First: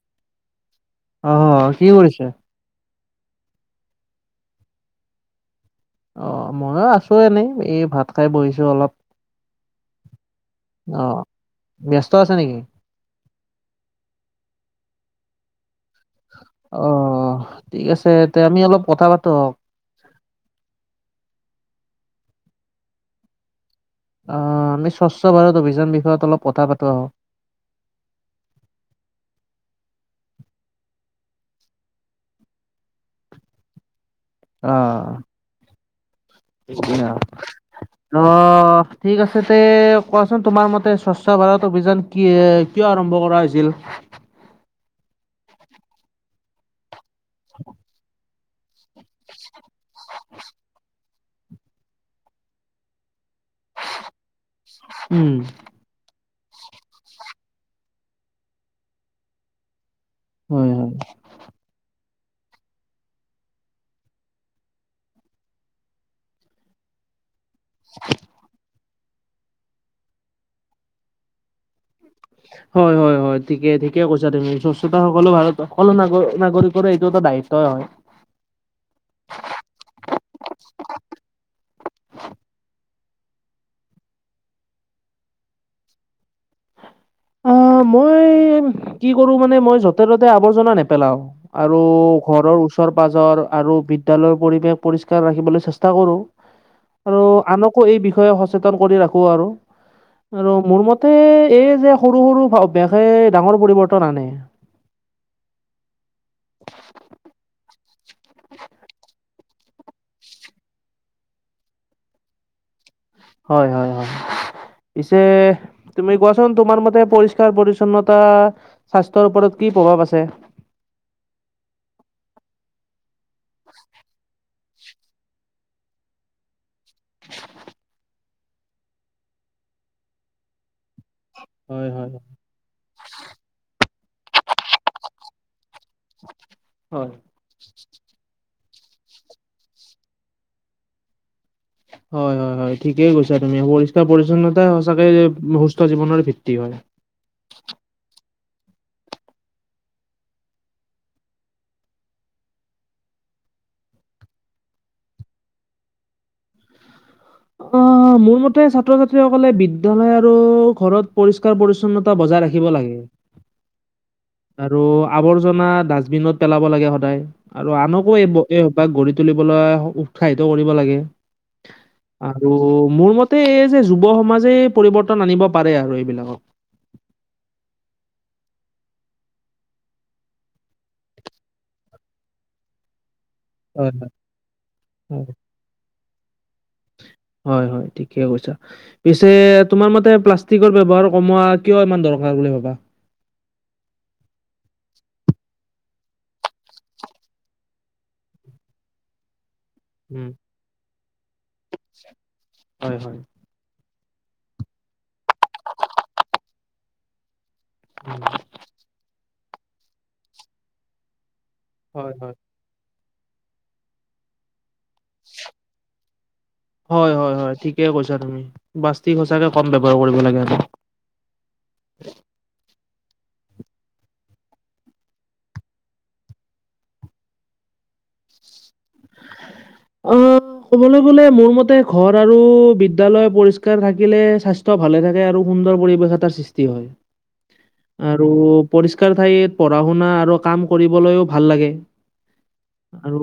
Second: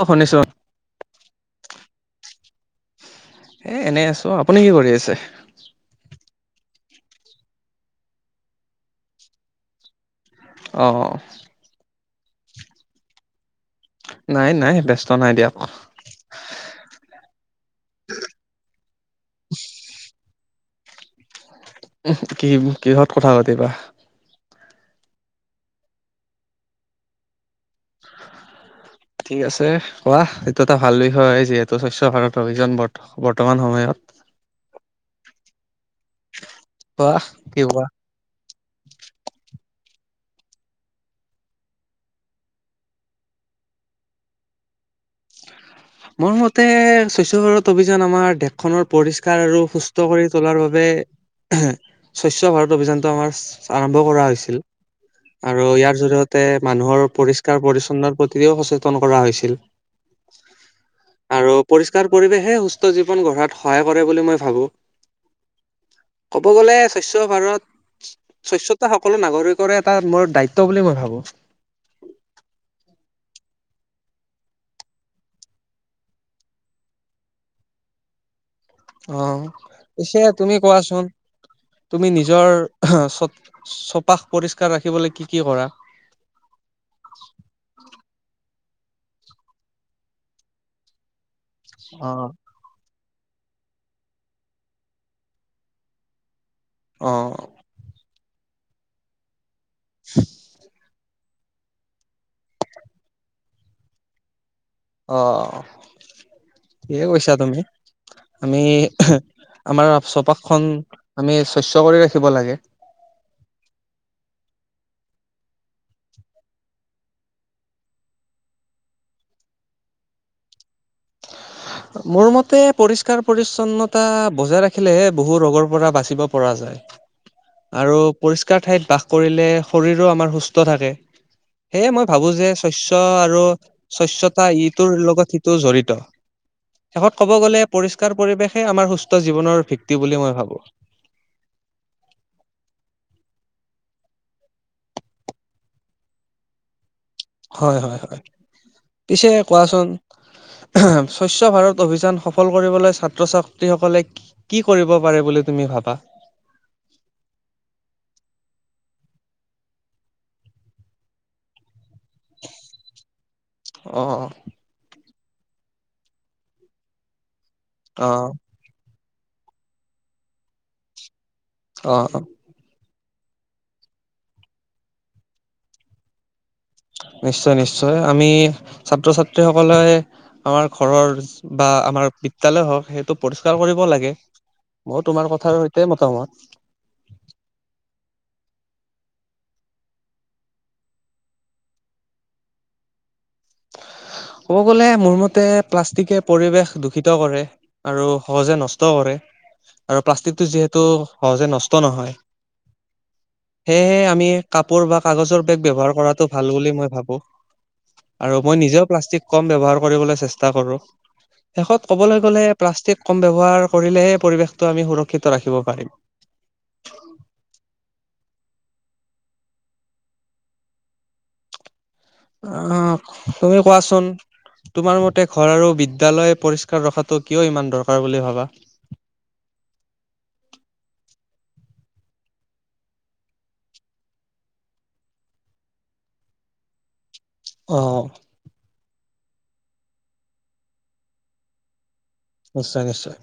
অ, শুনিছো। অ, কি কৰিছে? এ এনেই আছো। আপুনি কি কৰি আছে? অ, ময়ো আছো এনেই। এই ভাত খাই বহিছো অলপ। অ, ব্যস্ত আছে নেকি? নাই, নাই ব্যস্ত নাই দিয়া কোৱা। অ, ঠিক আছে। তে আমি অলপ কথা পাতো আহক। [unintelligible] কি কিহত কথা পাতিবা? অ, আমি স্বচ্ছ ভাৰত অভিযান বিষয়ত অলপ কথা পাতো আহক। ঠিক আছে কোৱা। এইটো এটা ভাল বিষয় হয়। যিহেতু স্বচ্ছ ভাৰত অভিযান বৰ্তমান সময়ত অ। কোৱা [unintelligible] কি কোৱা ন ঠিক আছে তে। কোৱাচোন তোমাৰ মতে স্বচ্ছ ভাৰত অভিযান কি, কিয় আৰম্ভ কৰা হৈছিল? মোৰ মতে স্বচ্ছ ভাৰত অভিযান আমাৰ দেশখনৰ পৰিষ্কাৰ আৰু সুছ [unintelligible] কৰি তোলাৰ বাবে স্বচ্ছ ভাৰত অভিযানটো আমাৰ আৰম্ভ কৰা হৈছিল উম আৰু ইয়াৰ জৰিয়ত তে মানুহৰ পৰিষ্কাৰ পৰিছন্নৰ প্ৰতিও সচেতন কৰা হৈছিল। হয়, হয়। আৰু পৰিষ্কাৰ পৰিৱেশে সুস্থ জীৱন গঢ়াত সহায় কৰে বুলি মই ভাবো। ক'ব গ'লে স্বচ্ছ ভাৰত স্বচ্ছতা সকলো নাগৰিকৰে এটা মোৰ দায়িত্ব বুলি মই ভাবো। [inaudible] হয়-হয়-হয় ঠিকে-ঠিকে কৈছা তুমি। স্বচ্ছতা সকলো ভাৰত সকলো ন নাগৰিকৰে এইটো এটা দায়িত্বই হয়। অ, পিছে তুমি কোৱাচোন। তুমি নিজৰ চ চপাশ পৰিষ্কাৰ ৰাখিবলৈ কি কি কৰা? অ, মই কি কৰো মানে মই যতে-ত'তে আৱৰ্জনা নেপেলাও। আৰু অ', ঘৰৰ ওচৰ-পাজৰ আৰু বিদ্যালয়ৰ পৰিৱেশ পৰিষ্কাৰ ৰাখিবলৈ চেষ্টা কৰোঁ। আৰু অ', আনকো এই বিষয়ে সচেতন কৰি ৰাখো আৰু। আৰু মোৰ মত [unintelligible] এই যে সৰু সৰু অভ্যাসে ডাঙৰ পৰিৱৰ্তন আনে। অ', ঠিকে কৈছা তুমি আমি [unintelligible] আমাৰ অ চৌপাশখন আমি স্বচ্ছ কৰি ৰাখিব লাগে। হয়-হয়-হয়। পিছে তুমি কোৱাচোন। তোমাৰ মতে পৰিষ্কাৰ পৰিচ্ছন্নতা স্বাস্থ্যৰ ওপৰত কি কি প্ৰভাৱ আছে? [inaudible] মোৰ মতে পৰিষ্কাৰ পৰিচ্ছন্নতা বজাই ৰাখিলেহে বহু ৰগৰ পৰা বাচিব পৰা যায়। আৰু পৰিষ্কাৰ ঠাইত বাস কৰিলে শৰীৰো আমাৰ সুস্থ থাকে। হয়, সেয়ে মই হয়, হয়। ভাবো যে স্বচ্ছ আৰু স্বচ্ছতা ইটোৰ লগত সিটো জড়ি ত হয়, শেষত ক'ব গ'লে পৰিষ্কাৰ পৰিৱেশে আমাৰ সুস্থ জীৱনৰ ভিত্তি বুলি মই ভাবো। হয়-হয়-হয়। ঠিকেই গৈছা তুমি। পৰিষ্কাৰ পৰিচ্ছন্নতা সঁচাকে সুস্থ জীৱনৰ ভিত্তি হয়। [unintelligible] হয়-হয়-হয়। পিছে কোৱাচোন। স্বচ্ছ ভাৰত অভিযান সফল কৰিবলৈ ছাত্ৰ-ছাত্ৰীসকলে কি কৰিব পাৰে বুলি তুমি ভাবা। অ, মোৰ মতে ছাত্ৰ-ছাত্ৰীসকলে বিদ্যালয় আৰু ঘৰত পৰিষ্কাৰ পৰি ন্নতা বজাই ৰাখিব লাগে অ আৰু আৱৰ্জনা ডাষ্টবিনত পেলাব লাগে সদায় আৰু অ। অ আনকো এই এই অভ্যাস গঢ়ি তুলিবলৈ উৎসাহিত কৰিব লাগে। অ আৰু মোৰ মতে এই যে যুৱ সমাজেই পৰিৱৰ্তন আনিব পাৰে আৰু এইবিলাকক। নিশ্চয়, নিশ্চয়। আমি ছাত্ৰ-ছাত্ৰী সকলে আমাৰ ঘৰৰ বা আমাৰ বিদ্যালয় হওক সেইটো পৰিষ্কাৰ কৰিব হয়, হয়, লাগে। মই হয়। তোমাৰ কথাৰ সৈতে মতামত। হয়, হয়, ঠিকে কৈছা। পিছে তোমাৰ মতে প্লাষ্টিকৰ ব্যৱহাৰ কমোৱা কিয় ইমান দৰকাৰ বুলি ভাবা? [unintelligible] ক'ব গ'লে মোৰ মতে প্লাষ্টিকে পৰিৱেশ দূষিত কৰে আৰু সহজে নষ্ট কৰে। আৰু উম, প্লাষ্টিকটো যিহেতু সহজে নষ্ট নহয়। হয়, হয়। সেয়েহে আ আমি কাপোৰ বা কাগজৰ বেগ ব্যৱহাৰ কৰাটো ভাল বুলি মই ভাবো। উম, আৰু মই নিজেও প্লাষ্টিক কম ব্যৱহাৰ কৰিবলে চেষ্টা কৰো। শেষত হয়, ক'বলৈ হয়। গলে প্লাষ্টিক কম ব্যৱহাৰ কৰিলেহে পৰিৱেশটো আমি সুৰক্ষিত ৰাখিব পাৰিম। হয়, হয়, হয়, ঠিকে কৈছা তুমি। প্লাষ্টিক সঁচাকে কম ব্যৱহাৰ কৰিব লাগে আমি। অ, তুমি কোৱাচোন। তোমাৰ মতে ঘৰ আৰু বিদ্যালয় পৰিষ্কাৰ ৰখাটো কিয় ইমান দৰকাৰ বুলি ভাবা? [inaudible] অ', ক'বলৈ গলে মোৰ মতে ঘৰ আৰু বিদ্যালয় পৰিষ্কাৰ থাকিলে স্বাস্থ্য ভালে থাকে আৰু সুন্দৰ পৰিৱেশ এটাৰ সৃষ্টি অ হয় আৰু পৰিছ কাৰ ঠাইত পঢ়া-শুনা আৰু কাম কৰিবলৈও ভাল লাগে। নিশ্চয়, নিশ্চয়। আৰু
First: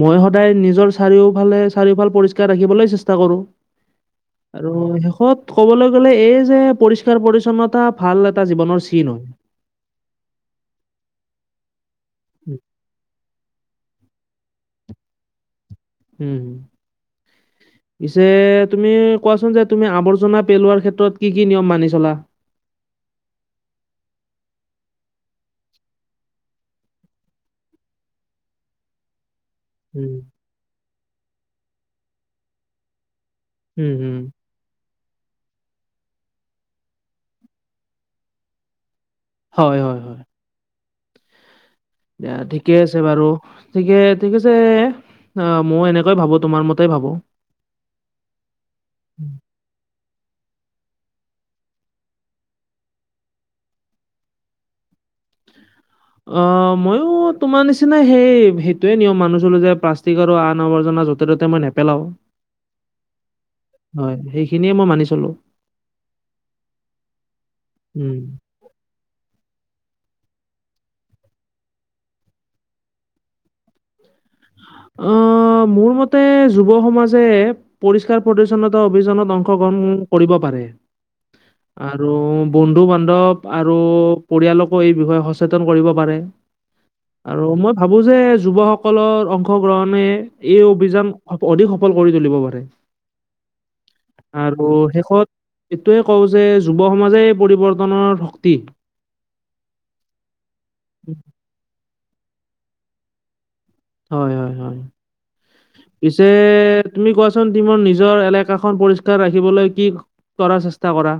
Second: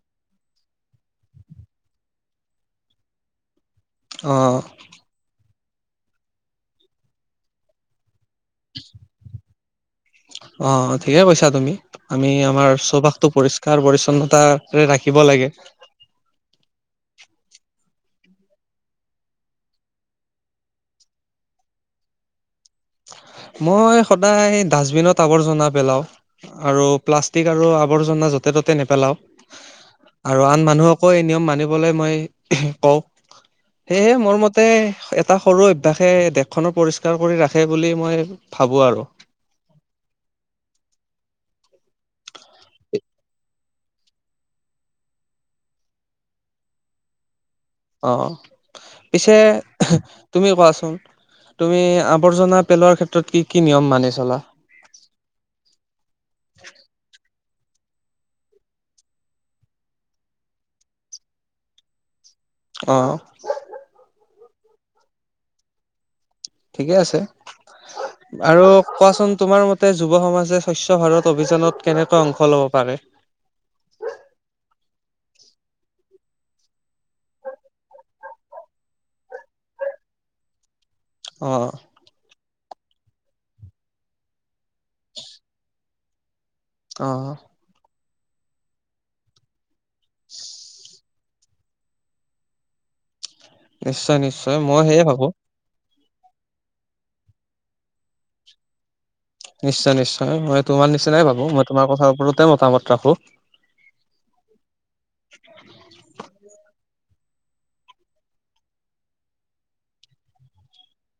মই সদায় নিজৰ চাৰিওফালে চাৰিওফাল পৰিষ্কাৰ ৰাখিবলৈ চেষ্টা কৰো। অ আৰু শেষত ক'বলৈ গ'লে এই যে পৰিষ্কাৰ-পৰিচ্ছন্নতা ভাল এটা জীৱনৰ চিন হয়। অ, ঠিকে কৈছা তুমি। আমি আমাৰ চৌপাশটো পৰিষ্কাৰ পৰিচ চন্নতা ৰাখিব লাগে। উ-উ। [inaudible] পিছে তুমি কোৱাচোন যে তুমি আৱৰ্জনা পেলোৱাৰ ক্ষেত্ৰত কি কি নিয়ম মানি চলা? [unintelligible] মই সদায় ডাষ্টবিনত আৱৰ্জনা পেলাও আৰু প্লাষ্টিক আৰু আৱৰ্জনা য'তে-ত'তে নেপেলাও উম, আৰু আন মানুহকো এই নিয়ম মানিবলৈ মই কওঁ। উম, সেয়হে উম, মৰ মতে এটা সৰু অভ্যাসে দেশখননৰ পৰিষ্কাৰ কৰি ৰাখে বুলি মই ভাবো আৰু। হয় হয় হয়। দিয়া ঠিকে আছে বাৰু ঠিকে ঠিক আছে। অ মই এনেকৈ ভাবো তোমাৰ মতে ভাবো। অ পিছে তুমি কোৱাচোন? তুমি আৱৰ্জনা পেলোৱাৰ ক্ষেত্ৰত কি কি নিয়ম মানি চলা? অ ময়ো তোমাৰ নিচিনা সেই সেইটোৱে নিয়ম মানুহ চলো যে প্লাষ্টিক আৰু আন আৱৰ্জনা য'তে ত'তে মই নেপেলাও। অ হয় সেইখিনিয়ে মই মানি চলো। ঠিকে আছে উম আৰু কোৱাচোন তোমাৰ মতে যুৱ সমাজ যে স্বচ্ছ ভাৰত অভিযানত কেনেকৈ অংশ লব পাৰে। অ। অ মোৰ মতে যুৱ সমাজে পৰিষ্কাৰ পৰিচ্ছন্নতা অভিযানত অংশগ্ৰহণ কৰিব পাৰে অ', আৰু বন্ধু বান্ধৱ আৰু পৰিয়ালকো এই বিষয়ে সচেতন কৰিব পাৰে। অ', আৰু মই ভাবো যে যুৱসকলৰ অংশগ্ৰহণে এই অভিযান অধিক সফল কৰি তুলিব পাৰে নিশ্চয় নিশ্চয় আৰু মই সেয়ে ভাবো। শেষত তয়ে কওঁ যে যুৱ সমাজে পৰিৱৰ্তনৰ শক্তি। নিশ্চয় নিশ্চয় মই তোমাৰ নিচিনাই ভাবোঁ, মই তোমাৰ কথা ওপৰতে মতামত ৰাখো। হয় হয় হয় পিছে তুমি কোৱাচোন তোমাৰ নিজৰ এলেকাখন পৰিষ্কাৰ ৰাখিবলৈ কি কৰাৰ চেষ্টা কৰা?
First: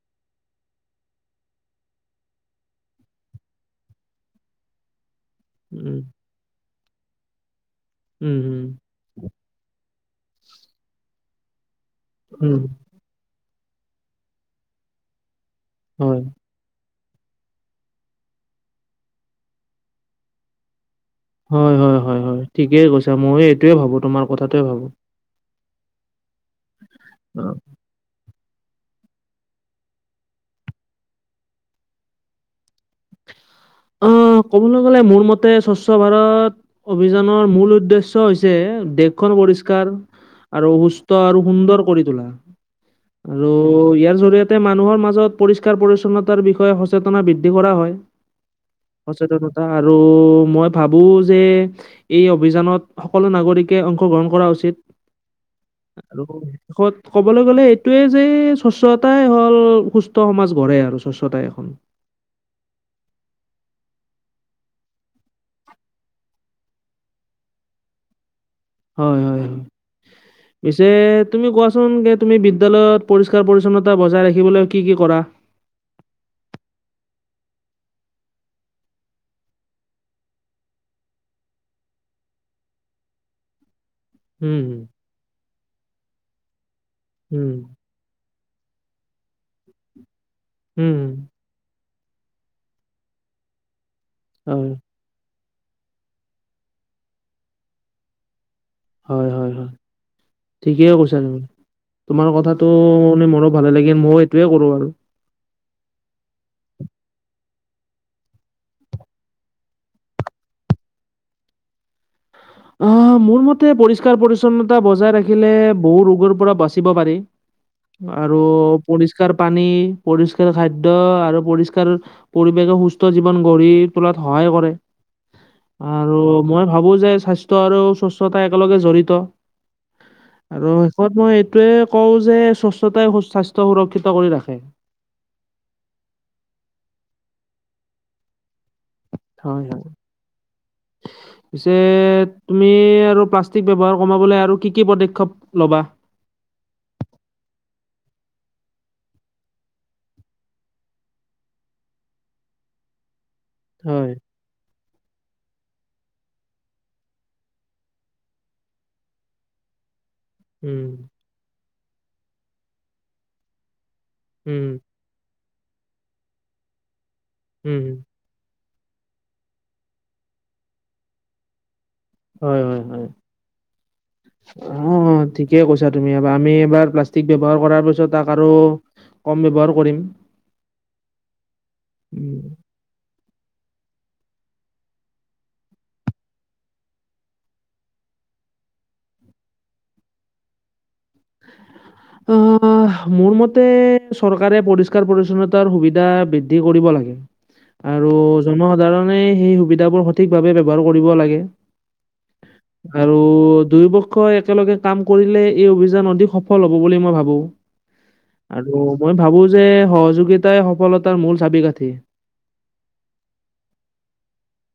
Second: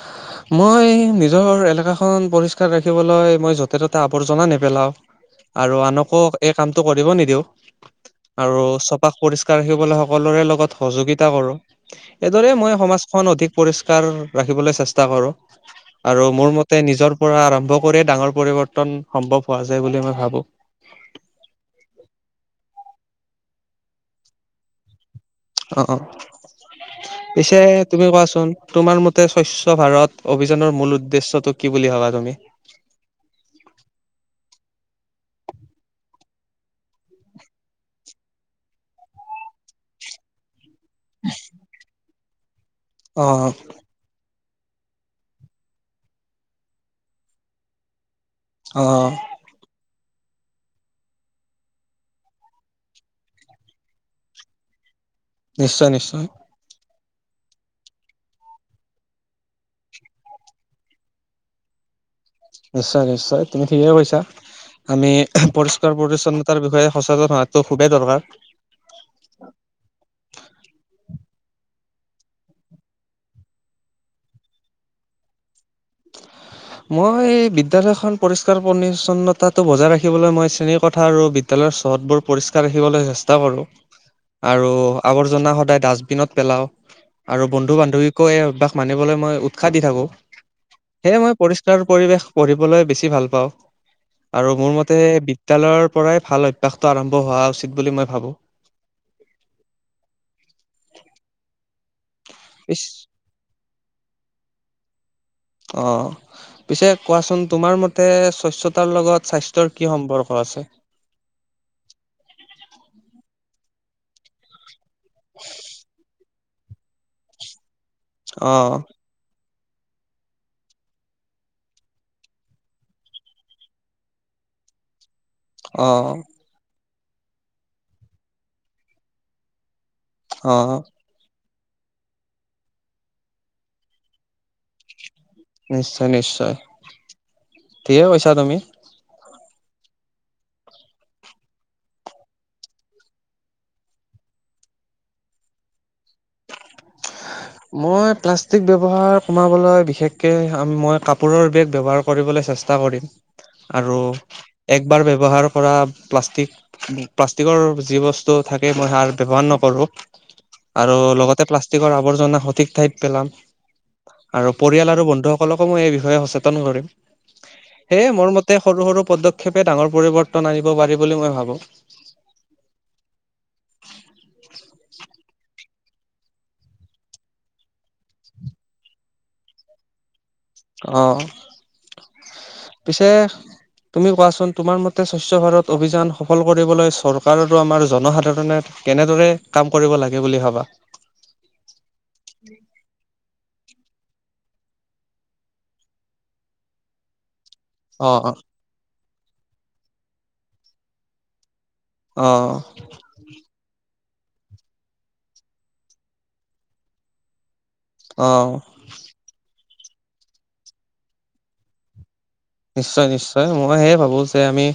[inaudible] মই নিজৰ এলেকাখন পৰিষ্কাৰ ৰাখিবলৈ মই য'তে ত'তে আৱৰ্জনা নেপেলাও। আৰু উম আনকো এই কামটো কৰিব নিদিওঁ। উম আৰু উম চৌপাশ পৰিষ্কাৰ ৰাখিবলৈ সকলোৰে লগত সহযোগিতা কৰো। এইদৰে উম মই সমাজখন অধিক পৰিষ্কাৰ ৰাখিবলৈ চেষ্টা কৰোঁ। হয় আৰু মোৰ মতে নিজৰ পৰা আৰম্ভ কৰি ডাঙৰ পৰিৱৰ্তন সম্ভৱ হোৱা যায় বুলি মই ভাবো। হয় হয় হয় হয় ঠিকেই কৈছা ময়ো এইটোৱে ভাবো তোমাৰ কথাটোৱে ভাবো। অ অ অ পিছে তুমি কোৱাচোন? তোমাৰ মতে স্বচ্ছ ভাৰত অভিযানৰ মূল উদ্দেশ্যটো কি বুলি ভাবা তুমি? অ', ক'বলৈ গলে মোৰ মতে স্বচ্ছ ভাৰত অভিযানৰ মূল উদ্দেশ্য হৈছে দেশখন পৰিষ্কাৰ আৰু সুস্থ আৰু সুন্দৰ কৰি তোলা। অ আৰু ইয়াৰ জৰিয়েত তে মানুহৰ মাজত পৰিষ্কাৰ পৰিচ্ছন্নতাৰ বিষয়ে সচেতনা বৃদ্ধি কৰা হয়। অ সচেতনতা আৰু মই ভাবো যে এই অভিযানত সকলো নাগৰিকে অংশগ্ৰহণ কৰা উচিত। নিশ্চয় নিশ্চয় আৰু ক'ত ক'বলৈ গ'লে এইটোয়ে যে স্বচ্ছতাই হ'ল সুস্থ সমাজ গঢ়ে আৰু স্বচ্ছতাই এখন। নিশ্চয় নিশ্চয় তুমি ঠিকে কৈছা। আমি পৰিষ্কাৰ পৰিচ্ছন্নতাৰ বিষয়ে সচেতন হোৱাটো খুবেই দৰকাৰ। হয়, হয়, হয়। [inaudible] পিছে তুমি কোৱাচোন গে তুমি বিদ্যালয়ত পৰিষ্কাৰ পৰিচ্ছন্নতা বজাই ৰাখিবলৈ কি কি কৰা? [inaudible] মই বিদ্যালয়খন পৰিষ্কাৰ পৰিচ্ছন্নতাটো বজাই ৰাখিবলৈ মই শ্ৰেণীৰ কথা আৰু বিদ্যালয় চৌহদবোৰ পৰিষ্কাৰ ৰাখিবলৈ চেষ্টা কৰোঁ। আৰু উম, আৱৰ্জনা সদায় ডাষ্টবিনত পেলাওঁ। আৰু উম, বন্ধু বান্ধৱী কৈ অভ্যাস মানিবলৈ মই উৎসাহ দি থাকোঁ। উম। পৰিষ্কাৰ পৰিৱেশ পঢ়িবলৈ বেছি ভাল পাওঁ। আৰু হয়, মোৰ মতে বিদ্যালয়ৰ পৰাই ভাল অভ্যাসটো আৰম্ভ হোৱা উচিত বুলি মই ভাবো। হয়, হয়, হয়, ঠিকেই কৈছা তুমি। তোমাৰ কথাটো পিছ শুনি মোৰো ভালে লাগিল। মই এইটোৱে কৰো আৰু। অ, পিছে কোৱাচোন তোমাৰ মতে স্বচ্ছতাৰ লগত স্বাস্থ্যৰ কি সম্পৰ্ক আছে? [unintelligible] অ মোৰ মতে পৰিষ্কাৰ পৰিচ্ছন্নতা বজাই ৰাখিলে বহু ৰোগৰ পৰা বাচিব পাৰি। আৰু অ পৰিস্কাৰ পানী, পৰিষ্কাৰ খাদ্য, আৰু পৰিষ্কাৰ পৰিৱেশে সুস্থ জীৱন গঢ়ি তোলাত সহা সহায় কৰে। অ আৰু মই ভাবো যে স্বাস্থ্য আৰু স্ৱচ্ছতা একেলগে জড়িত অ আৰু শেষত মই তে কও যে স্বচ্ছতাই স্বাস্থ্য সুৰক্ষিত কৰি ৰাখে। নিশ্চয় নিশ্চয়, ঠিকে কৈছা তুমি। হয় হয় [unintelligible] পিছে তুমি আৰু প্লাষ্টিক ব্যৱহাৰ কমাবলে আৰু কি কি পদক্ষেপ ল'বা? [unintelligible] মই প্লাষ্টিক ব্যৱহাৰ কমাবলৈ বিশেষকে মই কাপোৰৰ বেগ ব্যৱহাৰ কৰিবলৈ, চেষ্টা কৰিম। আৰু হয় একবাৰ ব্যৱহাৰ কৰা প্লাষ্টিক প্লাষ্টিকৰ যি বস্তু থাকে মই সাৰ ব্যৱহাৰ নকৰোঁ আৰু উম লগতে প্লাষ্টিকৰ আৱৰ্জনা সঠিক ঠাইত পেলাম আৰু উম পৰিয়াল আৰু বন্ধু সকলকো মই এই বিষয়ে সচেতন কৰিম। উম সেয়ে মোৰ মত তে সৰু সৰু পদক্ষেপে ডাঙৰ পৰিবৰ্তন আনিব পাৰি বুলি মই ভাবো হয় হয় হয়, উম ঠিক ঠিকে কৈছা তুমি এবাৰ আমি এবাৰ প্লাষ্টিক ব্যৱহাৰ কৰাৰ পিছত তাক আৰু কম ব্যৱহাৰ কৰিম। অ, উম। পিছে তুমি কোৱাচোন তোমাৰ মতে স্বচ্ছ ভাৰত অভিযান সফল কৰিবলৈ চৰকাৰ আৰু আমাৰ জনসাধাৰণে কেনেদৰে কাম কৰিব লাগে বুলি ভাবা? অ মোৰ মত তে চৰকাৰে পৰিষ্কাৰ পৰিছন্নতাৰ সুবিধা বৃদ্ধি কৰিব লাগে। আৰু অ অ জনসাধাৰণে সেই সুবিধাবোৰ সঠিকভাৱে ব্যৱহাৰ কৰিব লাগে। অ আৰু দুয়ো পক্ষই একেলগে কাম কৰিলে এই অভিযান আ অ সফল হ'ব বুলি মই ভাবো। অ আৰু মই ভাবো যে সহযোগিতাই সফলতাৰ মূল চাবি কাঠি। নিশ্চয় নিশ্চয় মই হেই ভাবো যে আমি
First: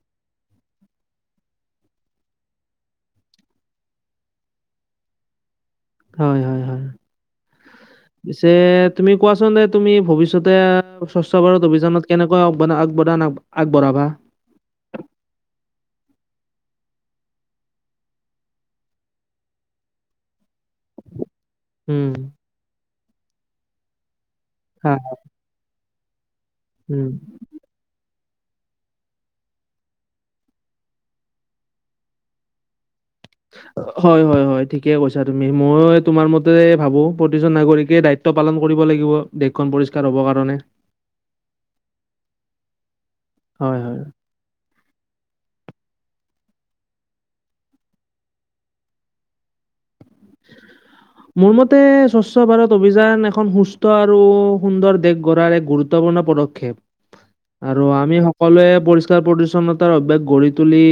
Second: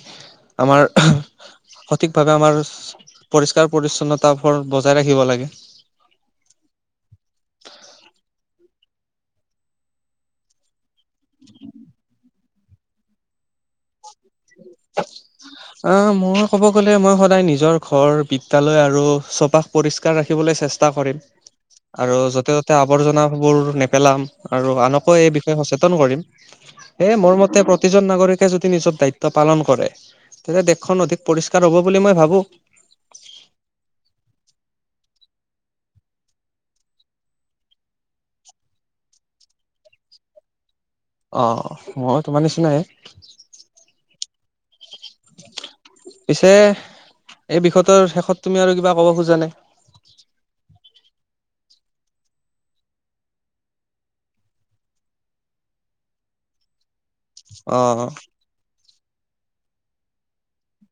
আমাৰ সঠিক ভাৱে আমাৰ পৰিষ্কাৰ পৰিছন্নতা ফোৰ বজাই ৰাখিব লাগে। হয় হয় হয়। পিছে তুমি কোৱাচোন এ তুমি ভৱিষ্যতে স্বচ্ছ ভাৰত অভিযানত কেনেকুৱা আব আবদান আগবঢ়াবা [unintelligible] অ মই কব গলে মই সদায় নিজৰ ঘৰ বিদ্যলয় আৰু চৌপাশ পৰিস্কাৰ ৰাখিবলে চেষ্টা, তা কৰিম। উম, আৰু য'তে ত'তে আৱৰ্জনাবোৰ নেপেলাম আৰু হা, আনকো এই বিষয়ে সচেতন কৰিম। উম। এই মোৰ মতে প্ৰতিজন নাগৰিকে যদি নিজৰ দায়িত্ব পালন কৰে তেতিয়া দেশখন অধিক পৰিষ্কাৰ হ'ব বুলি মই ভাবো। হয় হয় হয় ঠিকে কৈছে এতিয়া তুমি মই তোমাৰ মতে ভাবো প্ৰতিজন নাগৰিকে দায়িত্ব পালন কৰিব লাগিব দেশখন পৰিষ্কাৰ হ'ব হব কাৰণে। অ মইও তোমাৰ নিচিনাই। হয়, হয়। [unintelligible] পিছে এই বিষয়টোৰ শেষত তুমি আৰু কিবা ক'ব খোজানে? [unintelligible] মোৰ মতে স্বচ্ছ ভাৰত অভিযান এখন সুস্থ আৰু সুন্দৰ দেশ গঢ়াৰ এক গুৰুত্বপূৰ্ণ পদ পদক্ষেপ অ আৰু আমি সকলোৱে পৰিচ্ [unintelligible] পৰিচ্ছন্নতাৰ অভ্যাস গঢ়ি তুলি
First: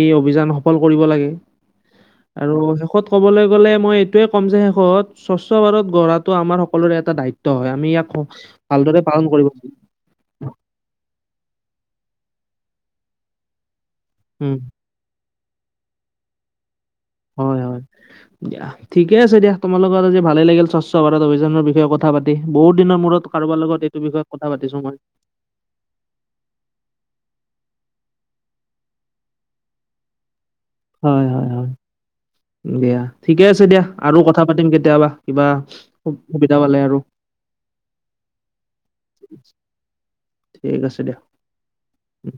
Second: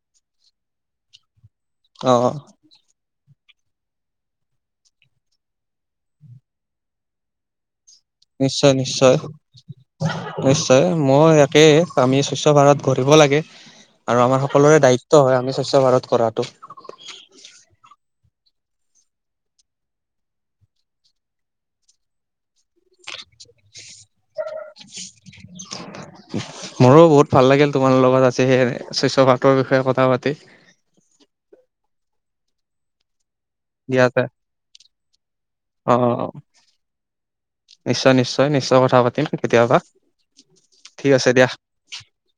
এই অভিযান সফল কৰিব লাগে। অ আৰু শেষত ক'বলৈ গলে মই এইটোৱে ক'ম যে শেষত স্বচ্ছ ভাৰত গঢ়াটো আমাৰ সকলোৰে এটা দায়িত্ব হয়। আমি ইয়াক স- নিশ্চয়, ভালদৰে নিশ্চয়। পালন কৰিব লাগে নিশ্চয়। মই একেই। আমি স্বচ্ছ ভাৰত কৰিব লাগে আৰু আমাৰ উম, সকলোৰে দায়িত্ব হয় আমি স্বচ্ছ ভাৰত কৰাটো। [inaudible] হয়, হয় দিয়া ঠিকে আছে দিয়া। তোমাৰ লগত আজি ভালে লাগিল স্বচ্ছ ভাৰত অভিযানৰ বিষয়ে কথা পাতি। বহুত দিনৰ মূৰত কাৰোবাৰ লগত এইটো বিষয়ত কথা পাতিছো মই মৰো বহুত ভাল লাগিল তোমাৰ লগত লগত আছে সে স্বচ্ছ ভাৰতৰ বিষয়ে কথা পাতি। হয়, হয়, হয়, দিয়া। ঠিকে আছে দিয়া। আৰু কথা পাতিম কেতিয়াবা কিবা অ সু-সুবিধা পালে আৰু। নিশ্চয়, নিশ্চয়, নিশ্চয় কথা পাতিম কেতিয়াবা। ঠিক আছে দিয়া। উম।